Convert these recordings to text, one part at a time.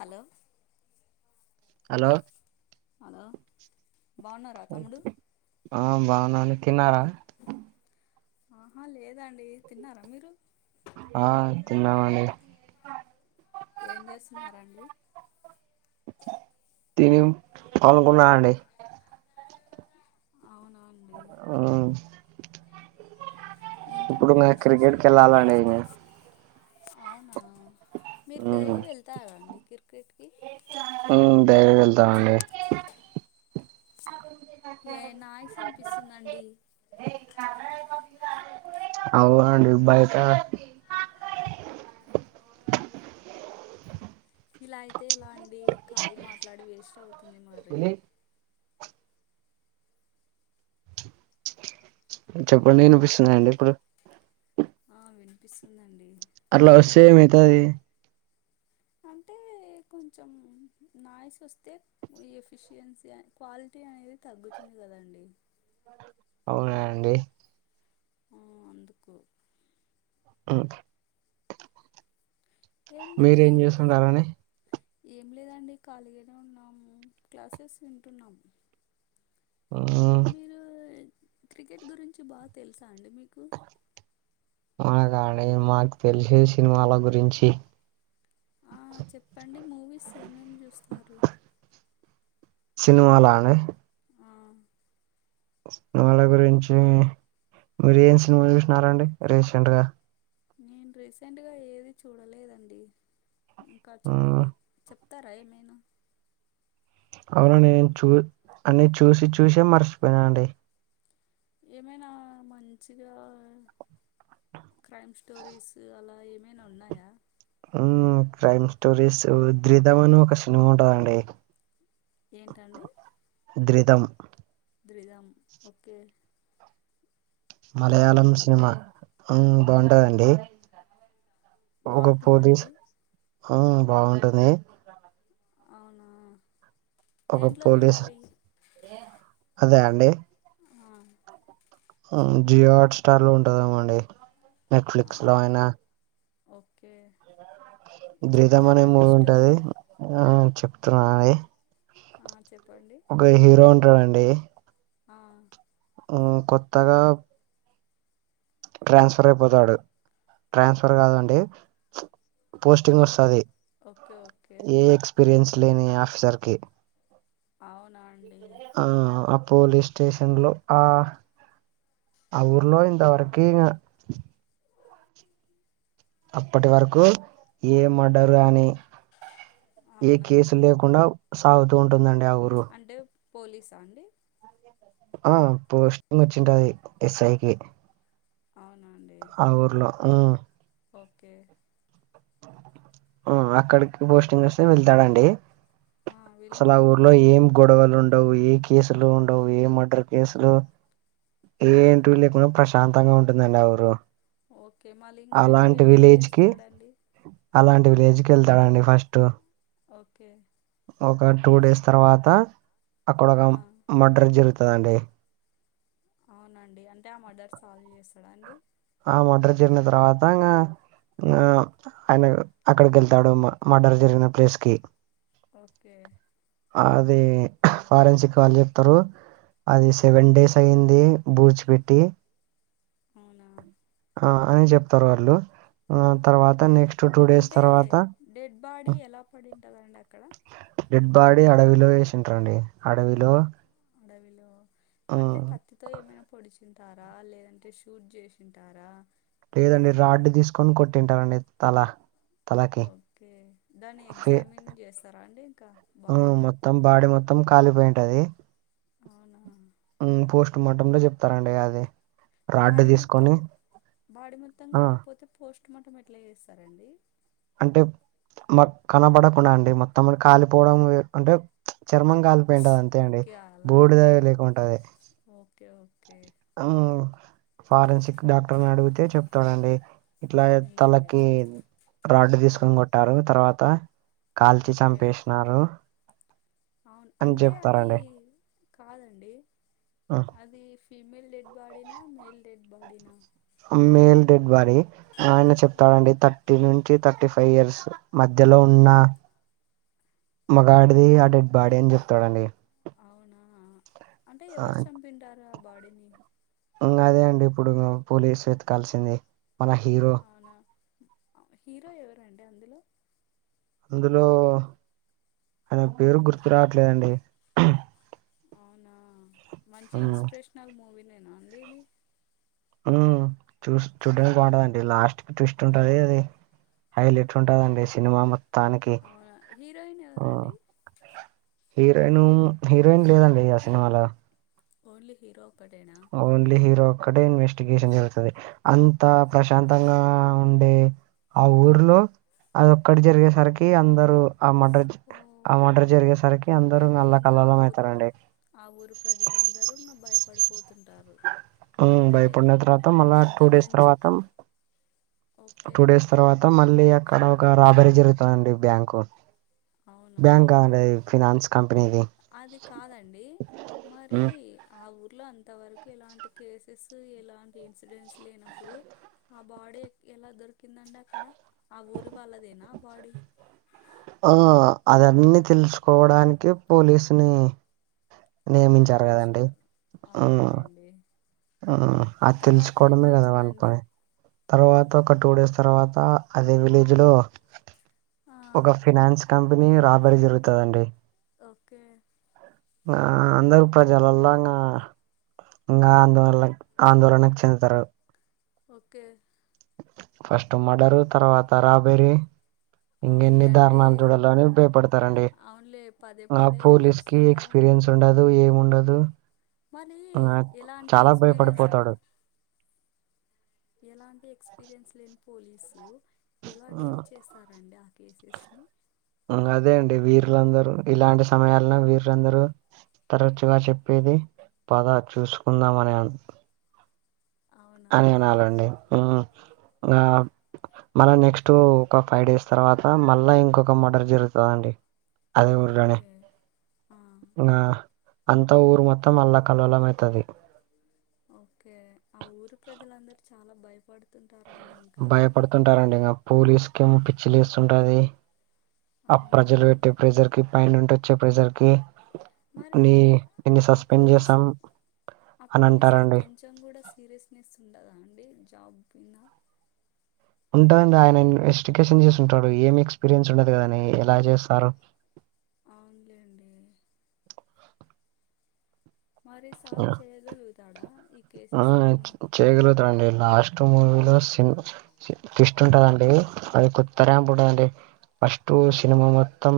Hello hello hello బావున్నారా తమ్ముడు ఆ బావున్న అండి తిన్నారా ఆహా లేదండి తిన్నారా మీరు ఆ తిన్నమండి ఏం చేస్తున్నారండి తేవ్ పడుకున్న అండి అవునా అండి ఆ ఏంటండి కి విశేషాలు వెళ్ళాలండి ఇంగ అవునా మీరు మ్మ్ డైలీ వెళ్తారా అండి క్రికెట్కి ఆ డైలి వెళ్తానండి ఏ నాయిస్ ఇనిపిస్తుందండి అవునండి బయట ఇలా అయితే ఎలా అండి కాల్ మాట్లాడి వేస్ట్ అవుతుంది మరి చెప్పండి ఇనిపిస్తుందండి ఇప్పుడు ఆ వినిపిస్తుందండి అట్లా వస్తే ఏమైతది అంటే కొంచెం నాయిస్ వస్తే ఎఫిషియన్సీ క్వాలిటీ అనేది తగ్గుతుంది కదండి అవునా అండి హ్మ్ అందుకు మ్ యండి మీరేం చేస్తుంటారండి ఏం లేదండి ఖాళీగానే ఉన్నాము క్లాసెస్ వింటున్నాము ఆ మీరు క్రికెట్ గురించి బా తెలుసా అండి మీకు అ కాని మాకు తెలిసే సినిమాల గురించి ఆ చెప్పండి మూవీస్ ఏమేమి చూస్తారు సినిమాలనే ఆ సినిమాల గురించి మీరు ఏం సినిమా చూసినారండి రీసెంట్గా నేను రీసెంట్గా ఏది చూడలేదండి ఇంకా హ్మ్. చూడాలి చెప్ త్తర ఏమైన అవునండి నేను చూ అన్ని చూసి చూసే మర్చిపోయినా అండి ఏమైనా మంచిగా క్రైమ్ స్టోరీస్ అలా ఏమైనా ఉన్నాయా ఉమ్ క్రైమ్ స్టోరీసు ద్రిదం అని ఒక సినిమా ఉంటాదండి ఎంటండి ద్రిదం ద్రిదం ఓకే మలయాళం బాగుంటుందండి సినిమా ఉమ్ బావుంటదండి ఒక బాగుంటుందా పోలీస్ అండి ఉ బాగుంటుంది అవునా ఒక దేంట్లో పోలీస్ చూడాలి అదే అండి హా అ జియో హాస్టార్ లో ఉంటాదేమొ అండి ఆ నెట్ఫ్లిక్స్ లో అయినా ఓకే 'ధృతం' అనే చెప్తరా అండి మూవీ ఉంటది. స్టోరి ఆ చెప్తున్నా అండి ఆ చెప్పండి ఒక హీరో ఉంటాడండి ఆ ఆ కొత్తగా ట్రాన్స్ఫర్ అయిపోతాడు ట్రాన్స్ఫర్ కాదండి ఓ పోస్టింగ్ వస్తాది ఓకే ఓకే ఏ ఎక్స్పీరియన్స్ లేని ఆఫీసర్ కి అవునా అండి ఆ అ పోలీస్ స్టేషన్ లో ఆ ఆ ఊర్లో ఇంతవరకు కి ఇంగ అప్పటి వరకు ఏ మర్డర్ గాని ఏ అవునా కేసు లేక కుండా సాగుతు ఉంటుందండీ ఆ ఊరు అంటే పోలీస్ సా అండి ఆ పోస్టింగ్ వచ్చింటాది ఎస్ఐ కీ అవున అండి ఊర్లో ఉమ్ ఒకే ఉ అకాడ్కి పోస్టింగ్ వస్తే వెళ్తడండీ ఆ వెళ్ళి అసల్ ఆ ఊరు లో ఏం గొడవలు ఉండవు ఏ కేసులు ఉండవు ఏ మర్డర్ కేసులు ఏ ఇంటూ లేకుండ ప్రశాంతంగా ఉంటుందండి ఆ ఊరు ఓకే మళ్ళీ ఇంగ ఆయన అలాంటి వెళ్లి ఏం విలేజ్ కి చేస్తాడండి అలాంటి విలేజ్కెల్తడండి ఫస్ట్ ఒకే ఒక టూ డేస్ తర్వాత అక్కడ ఒక ఆ మర్డర్ జరుగుతదండి అవున అండి అంటే ఆ మర్డర్ సాల్వ్ చేస్తడా అండి ఆ మర్డర్ జరిగిన తర్వాత ఇంగా ఇంగ ఆ ఆయన అక్కడికెళ్తాడు మర్డర్ జరిగిన ప్లేస్ కి ఒకే అదీ ఫారెన్సిక్ వాళ్ళు చెప్తారు అది సెవెన్ డేస్ అయ్యింది బూడ్చి పెట్టి అవునా ఆ అని చెప్తారు వాళ్ళు ఆ తర్వాత ఓకే నెక్స్ట్ టూ డేస్ అంటే తర్వాత డెడ్ బాడీ యేలా పడి ఉంటదండి అక్కడ డెడ్ బాడీ అడవిలో వేషింతరండి అడవిలో అడవిలో అంటే ఉమ్, క త్తితో ఏమైనా పొడిషి ఉంటార లేదంటే షూట్ జేషింటార లేదండి రాడ్ తీసుకొని కొట్టింటారండి తలా ఒకే దాన్ని ఎగ్జామిన్ చేస్తరా అండి ఇంకా ఉమ్, బాడీని మొత్తం బాడీ మొత్తం కాలిపోయి ఉంటది అవునా ఉ పోస్టుమార్టం లో చెప్తారండి అదే బాడి మొత్తం బాడి మొత్తం ఆ కలిపోతే పోస్టుమర్టం ఎట్లా చేస్తారండి అంటే మ కనపడకుండా అండి మొత్తం కాలిపోవడం అంటే చర్మం కాలిపోయి ఉంటది అంతే అండి ఓకే అలానా బూడుద లేక ఉంటది ఓకే ఓకే ఆ ఫారెన్సిక్ డాక్టర్ని అడిగితే చెప్తాడంండి ఇట్లా య్ అవునులేండి తలకి రాడ్డు తీసుకొని రాడ్ కొట్టారు తర్వాత కాల్చి ఓకే చంపేసినారు అవును అని అంటే అది చెప్తారండి కాదండి అది ఫీమేల్ డెడ్ బాడిన మేల్ డెడ్ బాడినా మేయిల్ డెడ్ బాడి ఆయన ఓ చెప్తాడంండి త టీ నుంచి థర్టీ ఫైవ్ ఇయర్స్ మధ్యలో ఉన్న ఆ మగాడిది అటు బాడీ అని చెప్తాడండి అవునా అంటే ఆ, ఎవరు చంపి ఉంటారు ఆ బాడీని ఉమ్ అదే అండి ఇప్పుడు పోలీసు వెతకాల్సింది మన హీరో అవున హీరో ఎవరండి అందులో అందులో ఆయన పేరు గుర్తు రావట్లేదండి అవునా మంచి మ్మ్ ఇన్స్పిరేషనల్ మూవీ నేన అండి ఇది ఉమ్ చూ చూడ్డానికి బాగుంటదండి లాస్ట్ కి ట్విస్ట్ ఉంటుది అది హైలెట్ ఉంటదండి సినిమా మొత్తానికి అవున హీరోయిన్ ఎవరండి హీరోయిను హీరోయిన్ లేదండి ఆ సినిమాలో ఓన్లీ హీరో ఒక్కడేన ఓన్లీ హీరో ఒక్కడే ఇన్వెస్టిగేషన్ జరుగుతుంది అంత ప్రశాంతంగా ఉండే ఆ ఊర్లో అది ఒక్కటి జరిగేసరికి అందరుూ ఆ మడర్ ఓ ఆ మడర్ జరిగేసరికి అందరుూ అంటే అల్లా ఇంగ ఆ కల్లోళం ఊరు అవుతారండి ఆ ఊరు ప్రజలందరూ ఇంగ భయపడిపోతు తుంటారు ఉమ్ అంటే భయపడిన తర్వాత మళ్ళా అంత టూ డేస్ మంచి తర్వాత ఓ క్ టూ డేస్ తర్వాత మళ్ళీ అక్కడ ఒక రాబరీ జరుగుతుందండి బ్యాంకు అవునా బ్యాంక్ కాదండి అది ఫినాన్స్ కంపెనీది అది కాదండి మరి ఉమ్, ఆ ఊర్లో అంతవరకు ఎలాంటి కేసెస్ ఎలాంటి ఇన్సిడెంట్స్ లేనప్పుడు ఆ బాడీ ఎలా దొరికిందండి అక్కడ ఆ ఊరి వాళ్ళదేన ఆ బాడీ ఆ అదన్నిీ తెలుసుకోవడానికె పోలీసుని ఆ పాయింట్ నియమించారు కదండి చేసినారు అవును అవునులేండి అది తర్వాత తెలుసుకోవడమే కదా వాల్ల ఏమైతుందండి పని తర్వాత ఒక టూ డేస్ తర్వాత అదే విలేజ్ లో ఆ ఒక ఫినాన్స్ కంపెనీ రాబడి జరుగుత దండి ఓకే ఆ అందరూ ప్రజలుండంగా ఇంకా అందువల్ల ఆందోళనకు చెందుతారు ఓకే ఫస్ట్ మడరు తర్వాత రాబెరీ ఇంక ఎన్ని అవునులే అంటే దారణాలు చూడాలో అని భయపడతారండి అవునులే పదే ఆ పదే పోలీస్ కి వరుసగా ఎక్స్పీరియన్స్ ఉండదు ఏమి ఉండదు మరి నా ఎలాంటి చాల ఎక్స్పీరియన్స్ లే భయపడిపోతాడు ఎలాంటి ఎక్స్పీరియన్స్ లేని పోలీసు ఎలా ఉమ్, డీల్ చేస్ తార్ అండి ఆ కేసెస్ అదే అండి వీర్లందరూ ఇలాంటి సమయాల వీరులందరూ తరచుగ చెప్పేది పద చూసుకుందామ అని అ అవునా అని అనాలండి మ్మ్ ఆ మళ్ళా నెక్స్ట్ ఒక ఫైవ్ డేస్ తర్వాత మళ్ళా ఇంకొక మర్డర్ జరుగుతదండి, అదే ఊరటనే ఓకే ఆ ఆ అంత ఊరు మొత్తం అల్ల కల్లోలమవుతది, ఓకే ఆ ఊరి ప్రజలందరూ చాలా భయపడుతుంటారండి ఇంకా కుంటారండి ఆ పోలీసుకేమో పిచ్చిలేస్తుంటది, ఆ అవునా ప్రజలు పెట్టె ప్రెజర్ కి పైనుండొచ్చే ప్రెజర్ కి మరి నీ నిన్ను ఆ సస్పెండ్ పోలీస్ చేసాం ఆ అని పోలీస్ కి అంటారండి కొం చెం కూడా సీరియస్నెస్ ఉండదా అండి జాబ్ మింద ఉంటదండి ఆయన ఇన్వెస్టిగేషన్ చేసి ఉంటాడు, ఏం ఎక్స్పీరియన్స్ ఉండదు కదని ఎలా చేస్తారు అవునులేండి మరి సాల్వ్ చేయగలుగుతాడా ఈ కేసెస్ అన్ని, చేయగలుగుతాడండీ, లాస్ట్ మూవీలో సిన్ ట్విస్ట్ ఉంటదండి అది కొత్త ర్యాంపుంటదండి, ఫస్ట్ సినిమా మొత్తం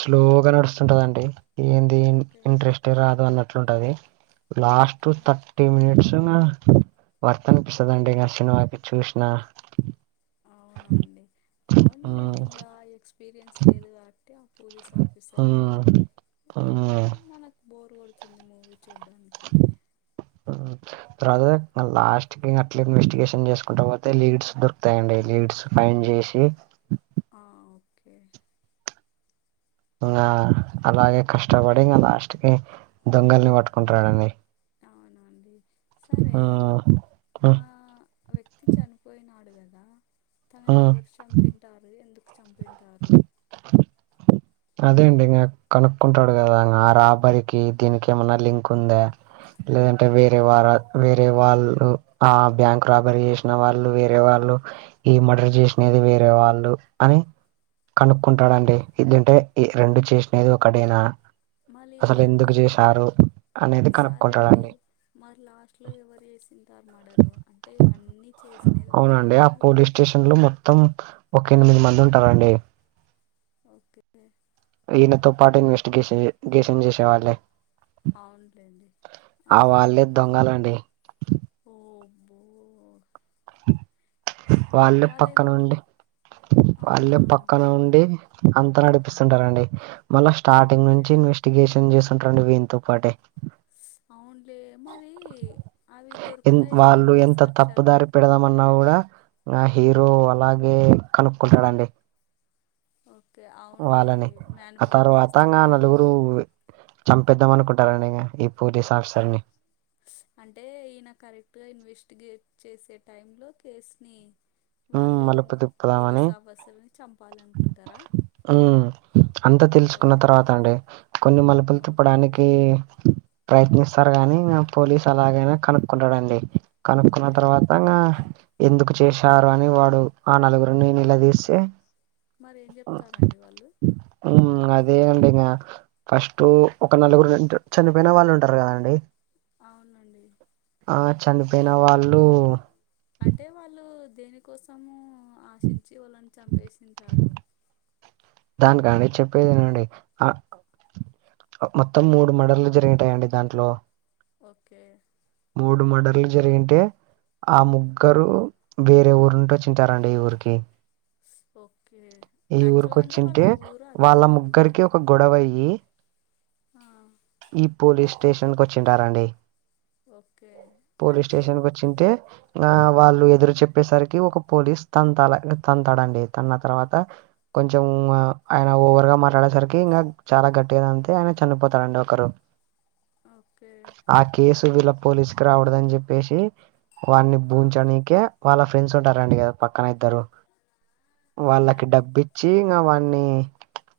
స్లోగా నడుస్తుంటదండి, ఏంది ఓకే ఇంట్రెస్ట్ రాదు అన్నట్లుంటది లాస్ట్ ఓకే త టీ మినిట్సున వర్తనిపిస్తదండి ఇ సినిమాకి చూసిన, అవునులేండి ఉమ్, ఇంగ ఎక్స్పీరియన్స్ లేదు కాబట్టి అ పోలీస్ ఉమ్ ఆఫీసర్కి, ఉమ్ బోర్ కోడుతుంది మూవీ చూడ్డానికి, అ తర్వాత లాస్ట్ కి అట్లా ఇన్వెస్టిగేషన్ చేసుకుంట పోతే లీడ్స్ దొరుకుతాయండి, లీడ్స్ మైన్ చేసి ఆ ఓకే ఇంగ అలాగే కష్టపడి ఇంగ లాస్ట్ కి దొంగల్ని పట్టుకుంటాడండి, అవునాండి సరే ఉమ్ ఉమ్ ఆ ఆ వ్యక్తి చనిపోయినాడు కదా, తనని ఉమ్. ఎవరు చంపుంటారు ఎందుకు చంపుంటారు అదే అండి ఇంగ కనుక్కుంటాడు కదా, ఆ రాబరికి దీనికి ఏమన్నా లింక్ ఉందా, లేదంటే ఆ వేరే వారా వే రే వాళ్ళు ఆ బ్యాంక్ రాబరి చేసిన వాళ్ళు, వేరే వాళ్ళు ఈ మర్డర్ చేసినది వేరే వాళ్ళు అని కనుక్కుంటాడండి, ఇదుంటే ఈ రెండు చేసినది ఒకడేనా? మళ్ళీ అసలు ఎలా అండి ఎందుకు చేసారు? అనేది సరే అండి కనుక్తుంటడండీ మరి లాస్ట్లో ఎవరు చేసుంటారు మర్డరు, అంటే ఇవన్నీ చేసినది అవునండి ఒక్కరేనా? ఆ పోలీస్ స్టేషన్ లో మొత్తం ఒక ఎనిమిది మంది ఉంటారండి, ఓకే ఈయనతో పాటు ఇన్వెస్టిగేషన్ గేషన్ చేసే వాళ్ళే, అవునులేండి ఆ ఆశ్ వాళ్ళే దొంగలండి ఓబ్బో వాళ్ళే వాళ్ళెన్ పక్కన ఉండి అవునా వాళ్ళే పక్కన ఉండి, అంత నడిపిస్తుంటారండి, మళ్ళా స్టార్టింగ్ ఓకే నుంచి ఇన్వెస్ స్టిగేషన్ చేస్తుంటండి వీనితో పాటే, అవునులే, మరి అవి దొరుకుతాయి కదండి సాక్ష్యాలు, పెడదాం అన్నా కూడా ఆ హీరో అలాగే కనుక్కుంటాడండి ఓకే అవునులే వాళ్ళని ఇంగ మ్యానిపులేట్ తర్వాతంగా చేస్తుంటారు నల్లూరు చంపేద్దాం అనుకుంటారండి ఇంగ ఈ పోలీస్ ఆఫీసర్ ని అంటే ఈయన కరెక్ట్ గా ఇన్వెస్టిగేట్ చేసే టైమ్ లో కేస్ ని ఉమ్ వాళ్ళు మలుపు ఇయన్నీ తిప్పుదామని పోలీస్ ఆఫీసర్ని చంపాలనుకుంటారా ఉ అంతా తెలుసుకున్న ఓకే తర్వాత అండి కొన్ని మలుపులు ఓకే తిప్పడానికి ప్రయత్నిస్తారు గాని ఇంగ పోలీసు అలాగైనా కనుక్కుంటాడండి కనుక్కున్న ఓకే తర్వాత ఇంగ ఎందుకు చేసి చారు అని వాడు ఆ నలుగురునీ నిలదిసి మరి ఏం చెప్తారండి వాళ్ళు ఉహు అదే అండి మ్యాడ్ ఫస్ట్ ఒక నలుగురు చనిపోయిన వాళ్ళు ఉంటారు కదండి అవునండి ఆ అ చనిపోయిన వాళ్ళు అంటే వాళ్ళు దేనికోసము ఆశించి వాళ్ళని చంపేసింటారు దాని కా అండి చెప్పేది వినండి అ మొత్తం మూడు మడర్లు జరిగుతాయండి దాంట్లో ఓకే మూడు మడర్లు జరిగింటే ఆ ముకరు వేరే ఊరుంటో నుచిఅచ్చిటారండి ఈ ఊరికి ఓకే ఈ ఊరికి యాక్చువల్గా అంటే వాళ్ళ అచ్చింటే ఊరు అది వాళ్ళ కాదు ఇంకా ముగ్గరికి ఒక గొడవ అయ్యి ఆ ఈ పోలీస్ స్టేషన్ కు అచ్చింటారాండి ఓకే పోలీసు అంటే స్టేషన్కుచింటే ఆ వాళ్ళు ఎదురు చెప్పేసరికి ఒక పోలీస్ తంతాల తంతాడండి తన్న తర్వాత కొంచెం ఉమా ఆయన ఓకే ఓవర్ గా మాట్లాడేసరికి ఇంగా చాలా గట్టిగాద అంతే ఆయన చనిపోతారండి ఒకరు ఓకే ఆ కేసు వీళ్ళ పోలీసుకి రాకూడద చెప్పేసి వారిని ఆ బూంచనీకే వాళ్ళ ఫ్రెండ్స్ ఉంటారండి కదా పక్కన ఇద్దరు వాళ్ళకి అవునండి డబ్బి ఇచ్చి ఇంక వా్ని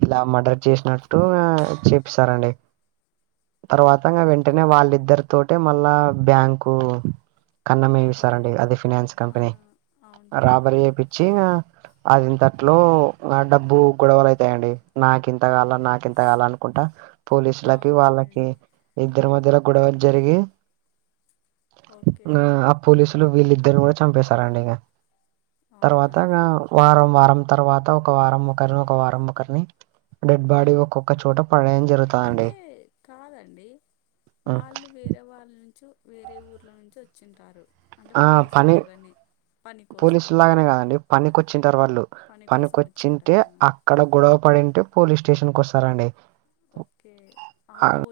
ఇలా మర్డర్ చేసినట్టు ఆ చె ారండి తర్వాత ఓకే వెంటనే వాళ్ళిద్దరు తోటే మళ్ళా బ్యాంకు కన్నంే ఏ స్ట్రాబెర్రీ ఇస్తారండి అది ఫినన్స్ ఆ కంపెనీ అవునులేండి రాబరీ చేపిచ్చి ఇగ అది ఇంతట్లో నా డబ్బు గొడవలు అయితయండి నాకి ఇంత కాల నాకు ఇంతగాలని కుట పోలీసులకి వాళ్ళకి అవునులేండి ఇద్దరు మధ్యల గొడవలు జరిగి ఓకే నా అ పోలీసులు వీళ్ళిద్దరిని కూడా చంపేశారండి ఇక అవునా తర్వాత అండి ఇ వారం వారం తర్వాత ఒక వారం ఒకరిని ఒక వారం ఒకరిని డెడ్ బాడీ ఒక్కొక్క చోట అవేం జరుగుత్ అంటే కాదండి హ్మ్. వాళ్ళు వేరే వాళ్ళ నుంచు వేరే ఊర్లో నుంచి వచ్చింటారు అంటే ఆ పని పోలీసులాగానే పోలీసు లాగానే కాదండి పనికొచ్చింటారు వాళ్ళు పని కోసం పనికొచ్చింటే వచ్చింటారా ఆ అక్కడ గొడవ పడింటే పోలీస్ స్టేషన్ కు అస్తారండి ఓకే ఆపో